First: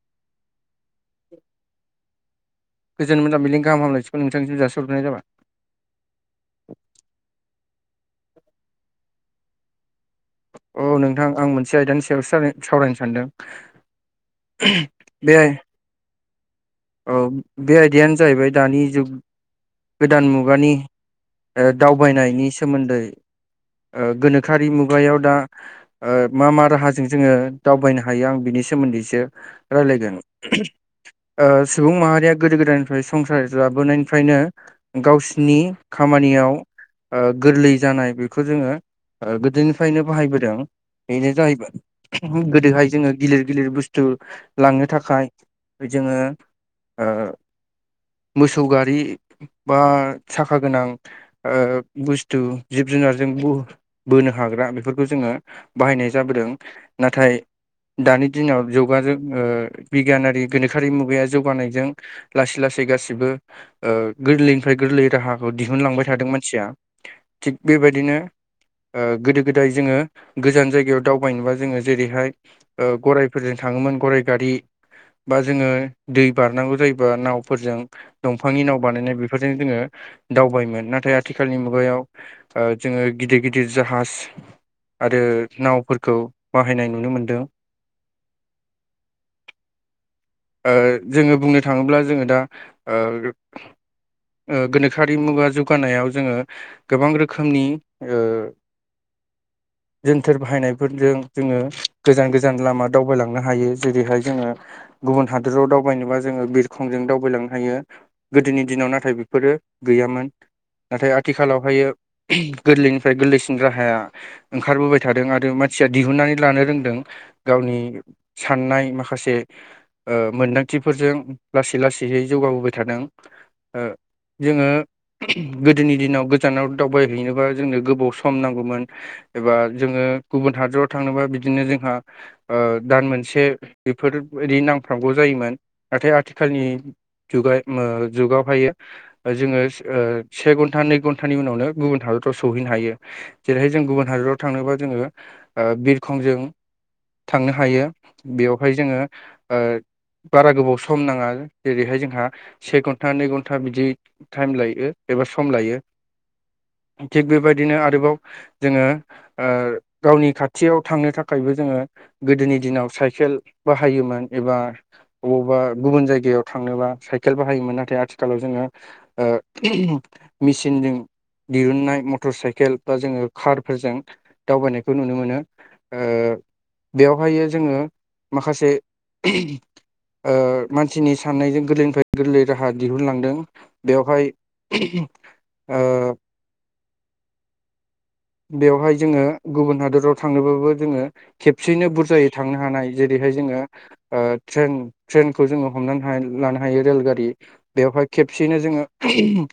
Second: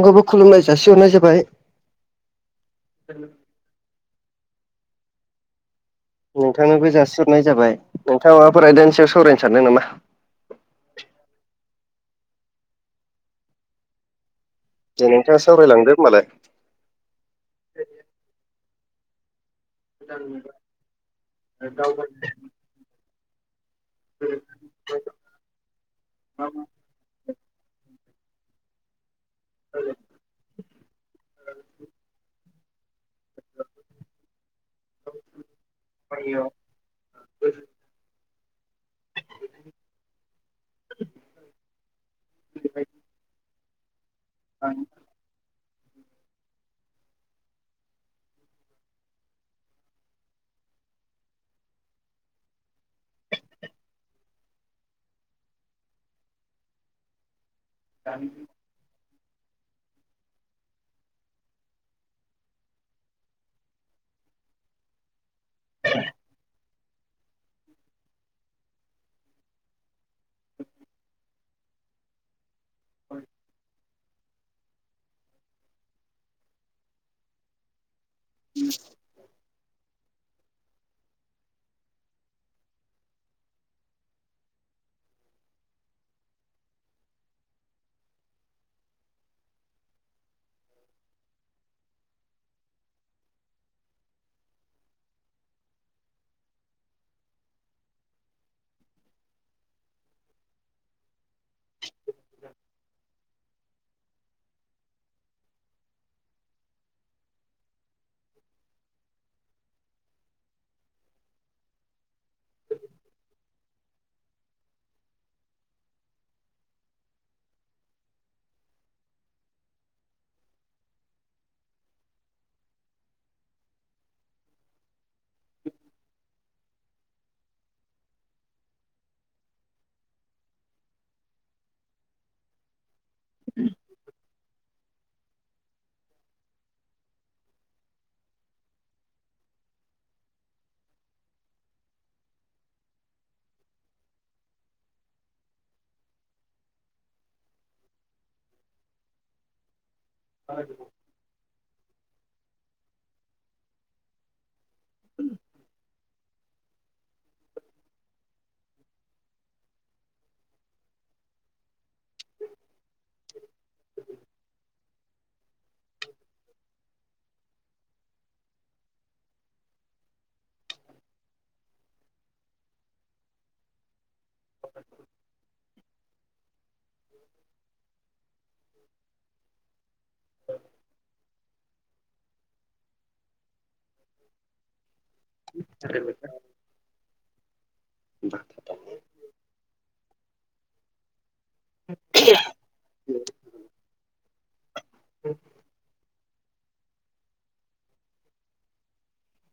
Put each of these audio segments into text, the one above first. नोंथाखौबो खुुलुमनाय जासिहरनाय जाबाय गोजोन मोनाबिलिनि गाहाम हामलायथिखौ नोंथांनिसिम जासिह्ररनाय जाबाय नोंथांनोबो जासिुरनाय जाबाय नोंथां माबाफोराायदानसेयाव सावरायनो सानदों नामा औ नोंथां आं मोनसे आयदानि सायाव सावरायनो सानदों दे बे नोंथाङा सावरायलांदो ओमबालाय औ बे आयदायानो जाहैबाय दानि जुग गोदान मुगानि दावबायनायनि सोमोन्दै गोनोखोआरि मुगायाव दा मा मा राहाजों जोङो दावबायनो हायो हायो आं बिनि सोमोन्दैसो रायलायगोन सुबुं माहारिया गोदो गोदाय संसार जाबोनायनिफ्रायनो गावसिरनि खामानियाव गोरलै जानाय बेखौ जोङो गोदोनिफ्रायनो बाहायबोदों बेनो जाहैबाय गोदोहाय जोङो गिलिर गिलिर बुस्थु लांनो थाखाय जोङो मोसौ गारि बा सा गोनां बुस्थु जिब जुनारजों ब बोनो हाग्रा बेफोरखौ जोङो बाहायनाय जाबोदों नाथाय दानि दिनाव ओ जौगाजों बिगियानारि गोनोखोआरि मुगाया जौगानायजों लासै लासै गासिबो गोरलैनिफ्राय गोरलै राहा खौ दिहुनलांबाय थादों मानसिया थिग बेबायदिनो गोदो गोदाय जोङो गोजान जायगायाव दावबायनोबा जोङो जेरैहाय गररायफोरजों थाङोमोन गरराय गारि बा जोङो दै बारनांगौ जायोबा नावफोरजों दंफांनि नाव बानायनाय बे बेफोरजों जोङो दावबायोन नाथाय आथिखालनि मुगायाव जोङो गिदिर गिदिर जाहाज आरो नावफोरखौ बाहायनाय नुनो मोनदों जोङो बुंनो थाङोब्ला जोङो दा गोनोखोआरि मुगा जौगानायाव जोङो गोबां रोखोमनि जोनथोर बाहायनायफोरजों जोङो गोजान गोजान लामा दावबायलांनो हायो जेरैहाय जोङो गुबुन हादोराव दावबायनोबा जोङो बिरखंजों दावबायलांनो हायो गोदोनि दिनाव नाथाय बेफोरो गैयामोन नाथाय आथिखालावहायो गोरलैनिफ्राय गोरलैसिन राहाया ओंखारबोबाय थादों आरो मानसिया दिहुननानै लानो रोंदों गावनि साननाय माखासे मोनदांथिफोरजों लासै लासैयै जौगाबोबाय थादों जोङो गोदोनि दिनाव गोजानाव दावबायहैनोबा जोंनो गोबाव सम नांगौमोन एबा जोङो गुबुन हादराव थांनोबा बिदिनो जोंहा दान मोन एसे बेफोरबायदि नांफ्रामांगौ जायोमोन नाथाय आथिखालनि जुगाय जुगावहायो जोङो से घन्टा नै घन्टानि उनावनो गुबुन हादरफ्राव सौहैनो हायो जेरैहाय जों गुबुन हादराव थांनोबा जोङो बिरखंजों थांनो हायो बेवहाय जोङो बारा गोबाव सम नाङा जेरैहाय जोंहा से घन्टा नै घन्टा बिदि टाइम लायो एबा सम लायो थिग बेबायदिनो आरोबाव जोङो गावनि खाथियाव थांनो थाखायबो जोङो गोदोनि दिनाव साइकेल बाहायोमोन एबा अबावबा गुबुन जायगायाव थांनोबा साइकेल बाहायोमोन नाथाय आथिखालाव जोङो मेसिनजों दिहुननाय मटर साइकेल बा जोङो कारफोरजों दावबायनायखौ नुनो मोनो बेवहाय जोङो माखासे मानसिनि साननायजों गोरलैनिफ्राय गोरलै राहा दिहुनलांदों बेवहाय ओ [inaudible] बेवहाय जोङो गुबुन हादराव थांनोबाबो जोङो खेबसेयैनो बुरजायै थांनो हानाय जेरैहाय जोङो ओ ट्रेन ट्रेनखौ जोङो हमनानै लानो हायो रेलगारि। बेवहाय खेबसेयैनो जोङो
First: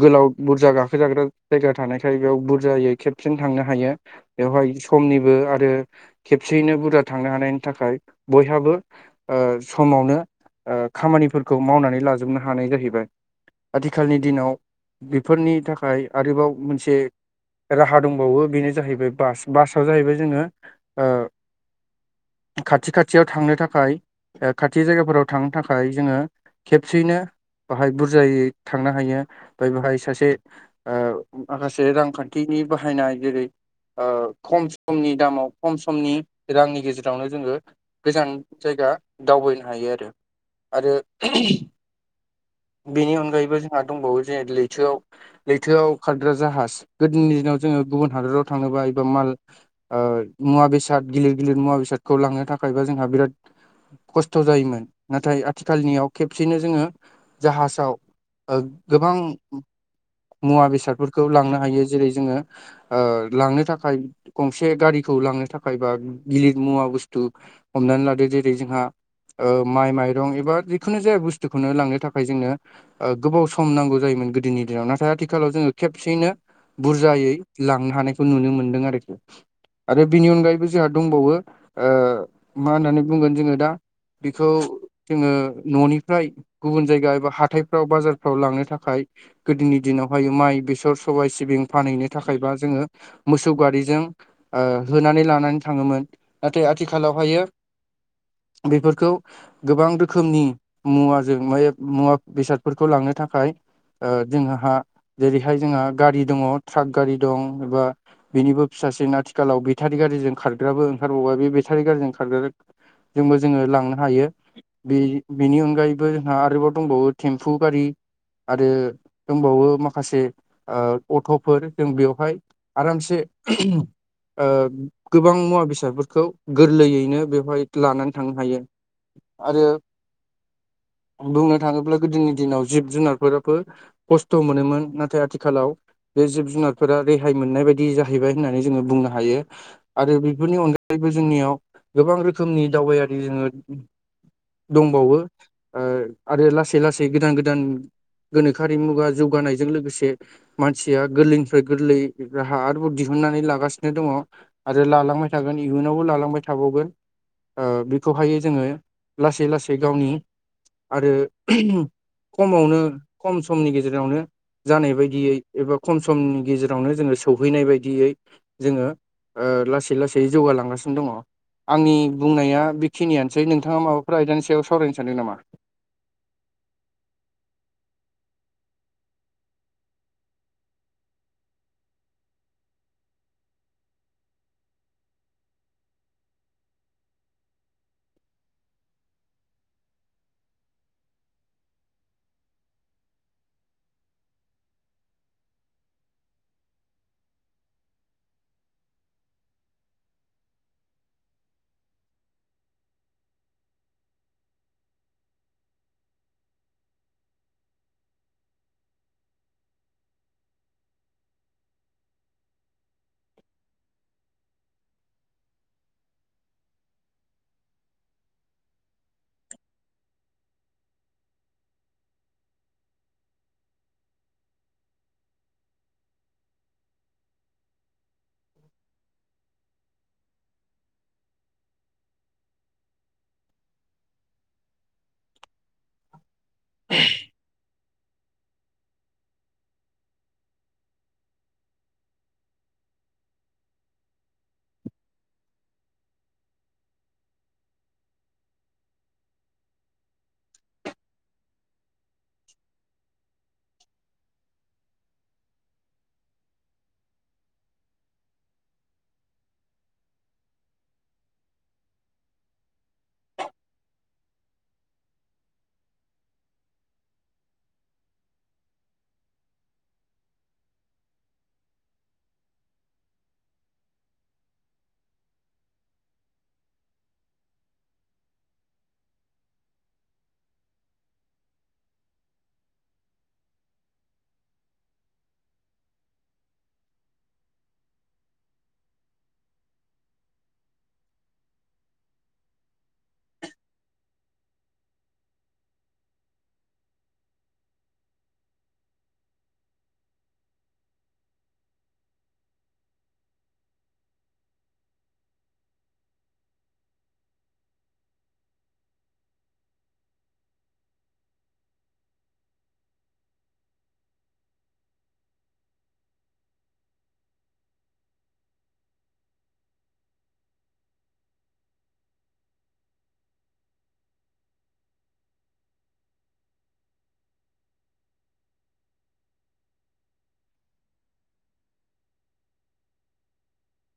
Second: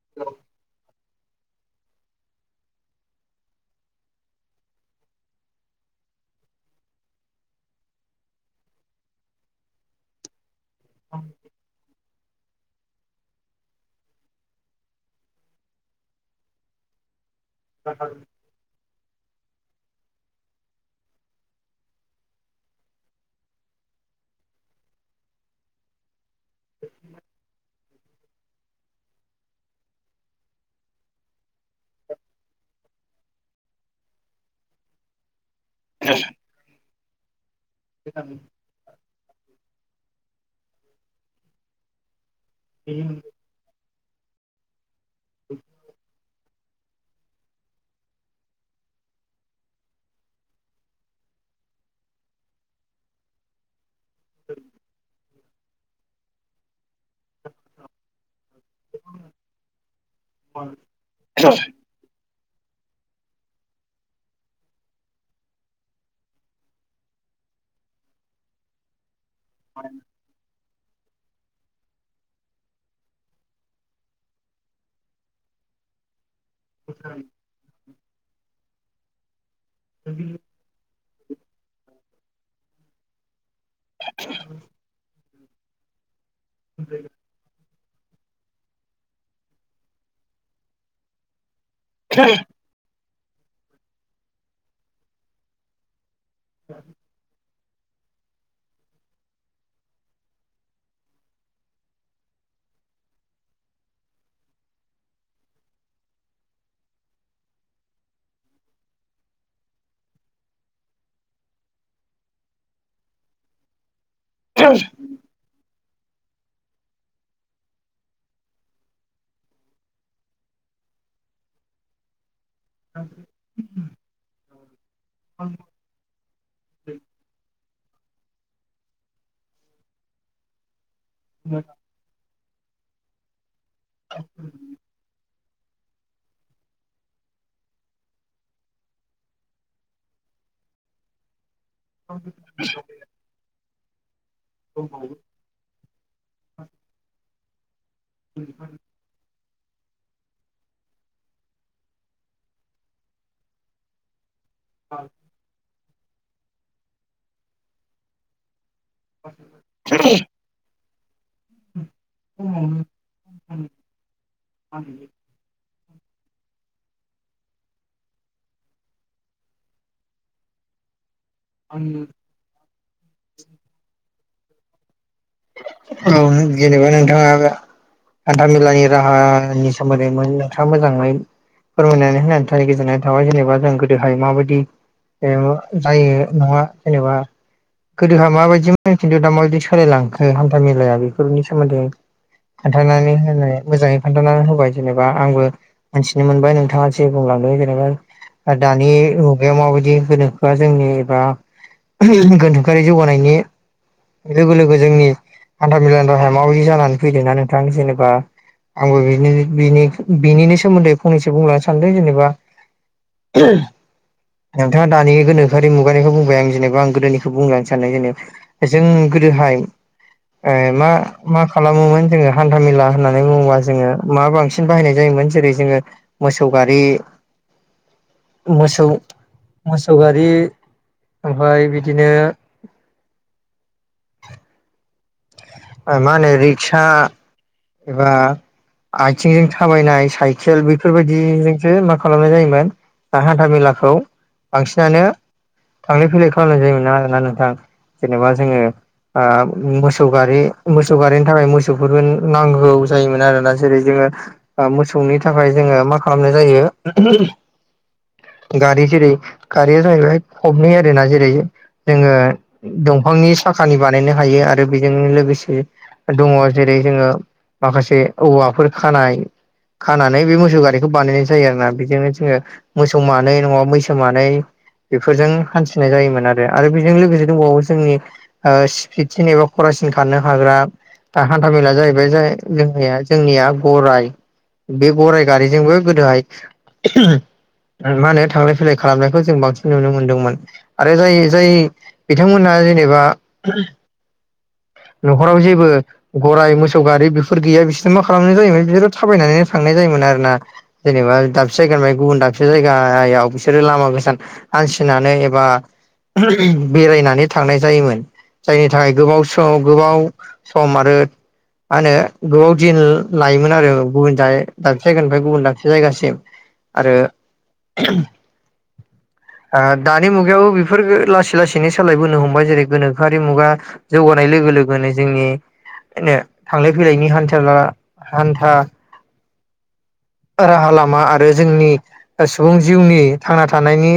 गोलाव बुरजा गाखोजाग्रा जायगा थानायखाय बेयाव बुरजायै खेबसेन थांनो हायो बेवहाय समनिबो आरो खेबसेयैनो बुरजा थांनो हानायनि थाखाय बयहाबो ओ समावनो ओ खामानिफोरखौ मावनानै लाजोबनो हायो। हानाय जाहैबाय आथिखालनि दिनाव बेफोरनि थाखाय आरोबाव मोनसे राहा दंबावो बेनो जाहैबाय बास बासाव जाहैबाय जोङो ओ खाथि खाथियाव थांनो थाखाय खाथि जायगाफोराव थांनो थाखाय जोङो खेबसेयैनो बाहाय बुरजायै थांनो हायो मफ्राय बेहाय सासे ओ माखासे रांखान्थि खानथिनि बाहायनाय जेरै ओ खम समनि दामाव खम समनि रांनि गेजेरावनो जोङो गोजान जायगा दावबायनो हायो आरो आरो बेनि अनगायैबो जोंहा दंबावो जे लैथोआव लैथोआव खारग्रा जाहाज। गोदोनि दिनाव जोङो गुबुन हादराव थाङोबा एबा माल ओ मुवा बेसाद गिदिर गिदिर मुवा बेसादखौ लांनो थाखायबा जोंहा बिराद खस्थ' जायोमोन नाथाय आथिखालनियाव खेबसेनो जोङो जाहाजाव गोबां मुवा बेसादफोरखौ लांनो हायो जेरै जोङो ओ लांनो थाखाय गंसे गारिखौ लांनो थाखाय बा गिलिर मुवा बुस्थु हमनानै लादो जेरै जोंहा माइ माइ दं एबा जिखुनु जाया बुस्थुखौनो लांनो थाखाय जोंनो ओ गोबाव सम नांगौ जायोमोन गोदोनि दिनाव नाथाय आथिखालाव जोङो खेबसेयैनो बुरजायै लांनो हानायखौ नुनो मोनदों आरोखि आरो बेनि अनगायैबो जोंहा दंबावो ओ मा होननानै बुंगोन जोङो दा बेखौ जोङो न'निफ्राय गुबुन जायगा एबा हाथाय ाव बाजारफ्राव लांनो थाखाय गोदोनि दिनावहाय माइ बेसर सबबाय सिबिं फानहैनो थाखायबा जोङो मोसौ गारिजों ओ होनानै लानानै थाङोमोन। नाथाय आथिखालावहायो बेफोरखौ गोबां रोखोमनि मुवाजों मुवा मुवा बेसादफोरखौ लांनो थाखाय ओ जोंहा जेरैहाय जोंहा गारि दङ ट्राक गारि दं एबा बेनिबो फिसासिन आथिखालाव बेटारि गारि्रिजों खारग्राबो ओंखारबावबाय बे बेटारि गारि्रिजों खारग्रा जोंबो जोङो लांनो हायो। औ बे बेनि अनगायैबो जोंहा आरोबाव दंबावो टेम्फु गारि। आरो दंबावो माखासे ओ अट'फोर जों बेवहाय आरामसे ओ गोबां मुवा बेसादफोरखौ गोरलैयैनो बेवहाय लानानै थांनो हायो। आरो बुंनो थाङोब्ला गोदोनि दिनाव जिब जुनारफोराबो खस्थ' मोनोमोन नाथाय आथिखाल आथिखालाव बे जिब जुनारफोरा रेहाय मोननाय बायदि जाहैबाय होननानै जोङो बुंनो हायो। आरो बेफोरनि अनगायैबो जोंनियाव गोबां रोखोमनि दावबायारि जोङो दंबावो। ओ आरो लासै लासै गोदान गोदान गोनोखोआरि मुगा जौगानायजों लोगोसे मानसिया गोरलैनिफ्राय गोरलै राहा आरोबाव दिहुननानै लागासिनो दङ। आरो लालांबाय थागोन इयुनावबो लालांबाय थाबावगोन ओ बेखौहाय जोङो लासै लासै गावनि आरो खमावनो खम समनि गेजेरावनो जानाय बायदि यै एबा खम समनि गेजेरावनो जोङो सौहैनाय बायदियै जोङो ओ लासै लासै जौगालांगासिनो दङ। आंनि बुंनाया बेखिनियानोसै नोंथाङा माबाफोर आयदानि सायाव सावरायनो सानदों नामा औ जेनेबा नोंथाङाबो आान्धाामेलानि राहानि सोमोन्दै नोंथाङा मोजाङै फोरमायनानै होन थाखाय गोजोननाय थाबाय जेनेबा जों गोदोहाय माबायदि जेन जायो नङा जेनेबा गोदोहा माबायदिमोन खिन्थु दा माबायदि सोलायलांखो हान्था मेलाया बेफोरनि सोमोन्दै खोन्थानानै होनाय मोजाङै खोन्थानानै होबाय जेनेबा आंबो मिन्थिनो मोनबाय नोंथाङा जे बुंलांदों जेनेबा आरो दानि मुगायाव माबायदि होनो होआ जोंनि एबा गोनथोखआरि जौगानायनि लोगो लोगो जोंनि हान्थाामेलानि राहाय माबदि जानानै फैदों नना नोंथां जेनेबा आंबो बि बिनिनो सोमोन्दै फंनैसो बुंलांनो सानदों जेनेबा [inaudible] नोंथाङा दानिनि गोनोखोआि मुगानिखौ बुंबाय आं जेनेबा आं गोदोनिखौ बुंलांनो सान जेनबा जों गोदोहाय ए मा मा खालामोमोन जोङो हान्थामेला होननानै बुङोबा जोङो मा बांसिन बाहायनाय जायोमोन जेरै जोङो मोसौ गारि मोसौ मोसौ गारि ओमफ्राय बिदिनो मा होनो रिक्सा एबा आथिंजों थाबायनाय साइकेल बेफोरबायदिजोंसो मा खालामनाय जायोमोन दा हान्था मेलाखौ बांसिनानो थांलाय फैलाय खालामनाय जायोमोन ना आरोना नोंथां जेनेबा जोङो मोसौ गारि मोसौ गारिनि थाखाय मोसौफोरबो नांगौ जायोमोन आरोना जेरै जोङो मोसौनि थाखाय जोङो मा खालामनाय जायो गारि जेरै गारिया जाहैबायहाय फबनै आरो ना जेरै जोङो दंफांनि साखानि बानायनो हायो आरो बेजों लोगोसे दङ जेरै जोङो माखासे औवाफोर खानाय खानानै बे मोसौ गारिखौ बानायनाय जायो आरो ना बेजोंनो जोङो मोसौ मानै नङाबा मैसो मानै बेफोरजों हान्थिनाय जायोमोन आरो बेजों लोगोसे दंबावो जोंनि ओ स्पिडसिन एबा खरसिन खानो हाग्रा हान्थ मेेल जाहैबाय ज जोंनिया जोंनिया गराइ बे गराइ गारिजोंबो गोदोहाय मा होनो थांलाय फैलाय खालामनायखौ जों बांसिन नुनो मोन्दोंमोन आरो जाय जाय बिथांमोनहा जेनेबा न'खराव जेबो गराय मोसौ गारि बेफोर गैया बिसोर मा खालामनाय जायोमोन बिसोरो थाबायनानै थांनाय जायोमोन आरो ना जेनेबा दाबसे जायगानि गुबुन दाबसे जायगायाव बिसोरो लामा गोसान हासिनानै एबा बेरायनानै थांनाय जायोमोन जायनि थाखाय गोबाव समाव गोबाव सम आरो मा होनो गोबाव दिन लायोमोन आरो गुबुन दाबसे जायगानिफ्राय गुबुन दाबसे जायगासिम आरो [inaudible] दानि मुगायाव बेफोरो लासै लासैनो सोलायबोनो हमबाय जेरै गोनोखोआरि मुगा जौगानाय लोगो लोगो जोंनि थांलाय फैलायनि हान्था हान्था राहा लामा आरो जोंनि सुबुं जिउनि थांना थानायनि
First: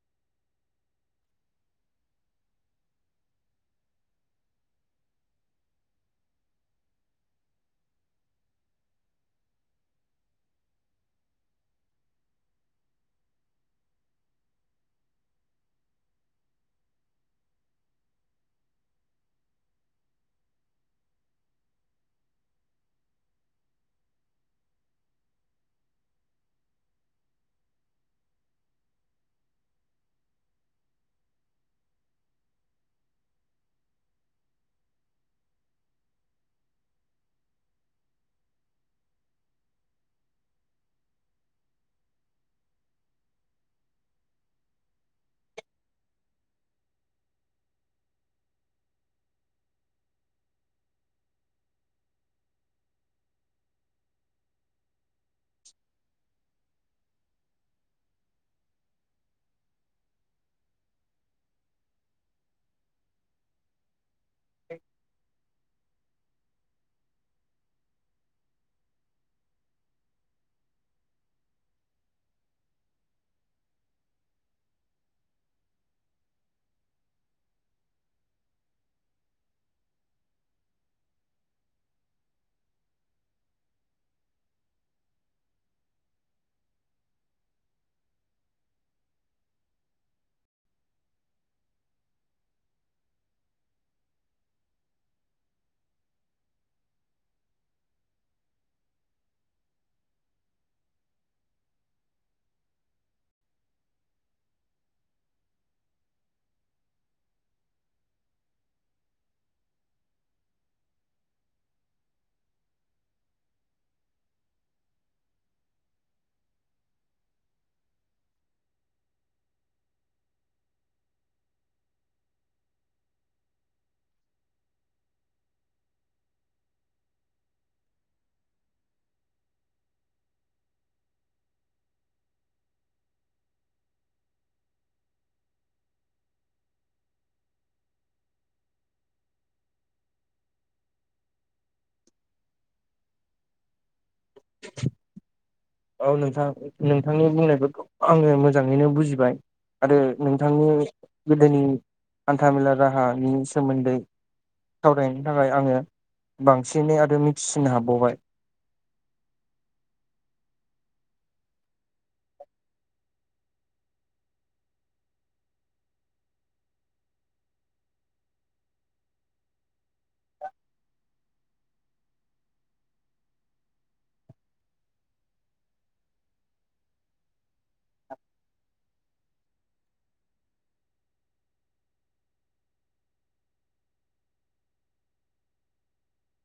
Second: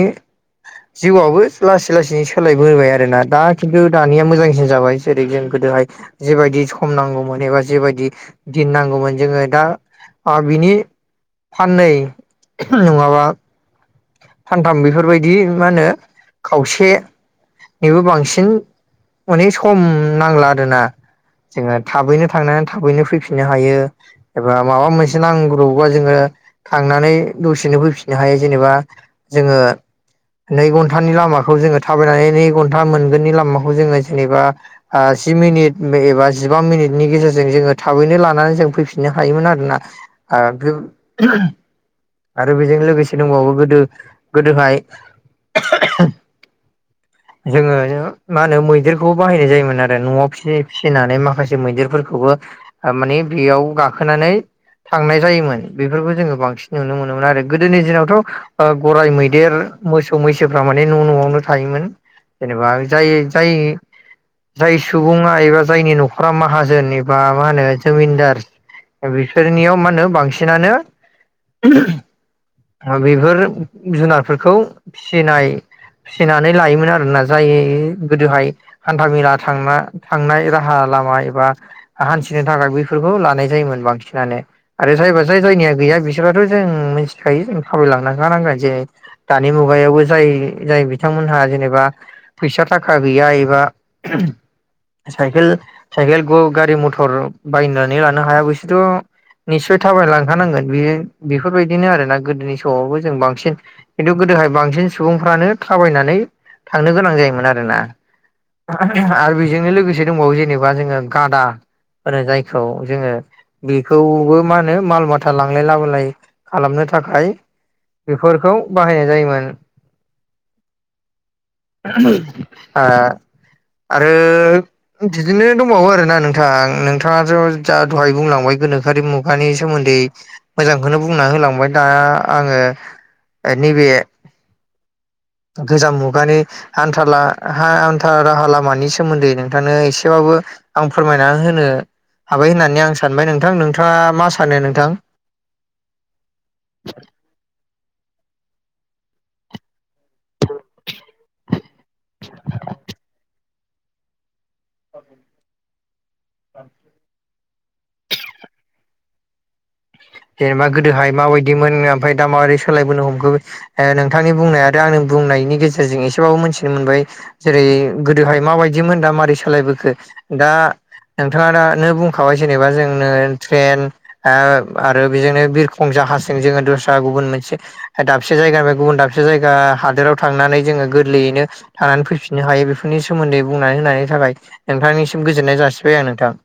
जिउआवबो लासै लासै सोलायबोबाय आरो ना दा खिन्थु दानिया मोजांसिन जाबाय जेरै जों गोदोहाय जेबायदि सम नांगौमोन एबा जेबायदि दिन नांगौमोन जोङो दा। बिनि फाननै नङाबा सानथाम बेफोरबायदि मा होनो खावसे। निबो बांसिन अनेक सम नांला आरोना। जोङो थाबैनो थांनानै थाबैनो फैफिननो हायो। एबा माबा मोनसे नांगौबबा जोङो थांनानै दसेनो फैफिननो हायो जेनेबा। जोङो नै घन्टानि लामाखौ जोङो थाबायनानै। से घन्टा मोनगोननि लामाखौ जोङो जेनेबा जि मिनिट एबा जिबा मिनिटनि गेजेरजों जोङो थाबैनो लानानै जों फैफिननो हायोमोन आरोना आरो बे आरो बेजों लोगोसे दंबावो गोदो गोदोहाय जोङो मा होनो मैदेरखौबो बाहायनाय जायोमोन आरो न'आव फिसिनानै माखासे मैदेरफोरखौबो। माने बेयाव गाखोनानै थांनाय जायोमोन बेफोरखौ जोङो बांसिन नुनो मोनोमोन आरो गोदोनि दिनावथ' गराइ मैदेर मोसौ मैसोफ्रा माने न' न'आवनो। थायोमोन जेनेबा ज ज जाय सुबुं एबा जायनि न'खरा माहाजोन एबा मा होनो जमिनदार बेफोरनियाव मा होनो बांसिनानो बेफोर जुनारफोरखौ फिसिनाय फिसिनानै लायोमोन आरोना जाय गोदोहाय हान्था मेला थांना थांनाय राहा लामा एबा हान्थिनो थाखाय बेफोरखौ लानाय जायोमोन बांसिनानो आरो जायबा जाय जायनिया गैया बिसोराथ' जों मिथिखायो जों खामायलांखानो नांगोन जे दानि मुगायावबो जाय जाय बि बिथांमोनहा जेनेबा फैसा थाखा गैया एबा साइकेल साइकेलखौ गारि मथर बायनानै लानो हायाबैसोरथ' निस्सय थाबायलांखानांगोन बेयो बेफोरबायदिनो आरोोना गोदोनि समावबो जों बांसिन। खिन्थु गोदोहाय बांसिन सुबुंफ्रानो थाबायनानै थांनो गोनां जायोमोन आरोना। आरो बेजोंनो लोगोसे दंबावो जेनेबा जोङो गादा जायखौ जोङो बेखौबो मा होनो माल माथा लांलाय लाबोलाय खालामनो थाखाय। बेफोरखौ बाहायनाय जायोमोन। आरो। बिदिनो दंबावो आरोना नोंथां नोंथाङाथ' जा दहाय बुंलांबाय गोनोखोआि मुगा। नि सोमोन्दै मोजांखौनो बुंना होलांबाय दा आङो नैबे गोजाम मुगानि हानथा हान्था राहा लामानि सोमोन्दै नोंथांनो एसेबांबो आं फोरमायना होनो हाबाय होननानै आं सानबाय नोंथां नोंथाङा मा सानो नोंथां। औ नोंथां नोंथांनि बुंनायफोरखौ आङो मोजाङैनो बुजिबाय। आरो नोंथांनि गोदोनि हान्थामेला राहानि सोमोन्दै सावरायनो थाखाय आङो बांसिनै आरो मिथिसिनो हाबाबावबाय। जेनेबा गोदोहाय माबायदिमोन ओमफ्राय दा माबोरै सोलायबोनो हमखो। नोंथांनि बुंनाय आरो आंनि बुंनायनि गेजेरजों एसेबाबो मोनथिनो मोनबाय। जेरै गोदोहाय माबायदिमोन दा मारै सालायबोखो दा। नोंथाङा दानो बुंखाबाय जेनेबा जोंनो ट्रेन आरो बेजोंनो बिरखं जाहाजजों जोङो दस्रा गुबुन मोनसे दाबसे जायगानिफ्राय गुबुन दाबसे जायगा हादोराव थांनानै जोङो गोरलैयैनो। थानानै फैफिननो हायो बेफोरनि सोमोन्दै बुंनानै होनायनि थाखाय नोंथांनिसिम गोजोननाय जासिबाय आं नोंथां।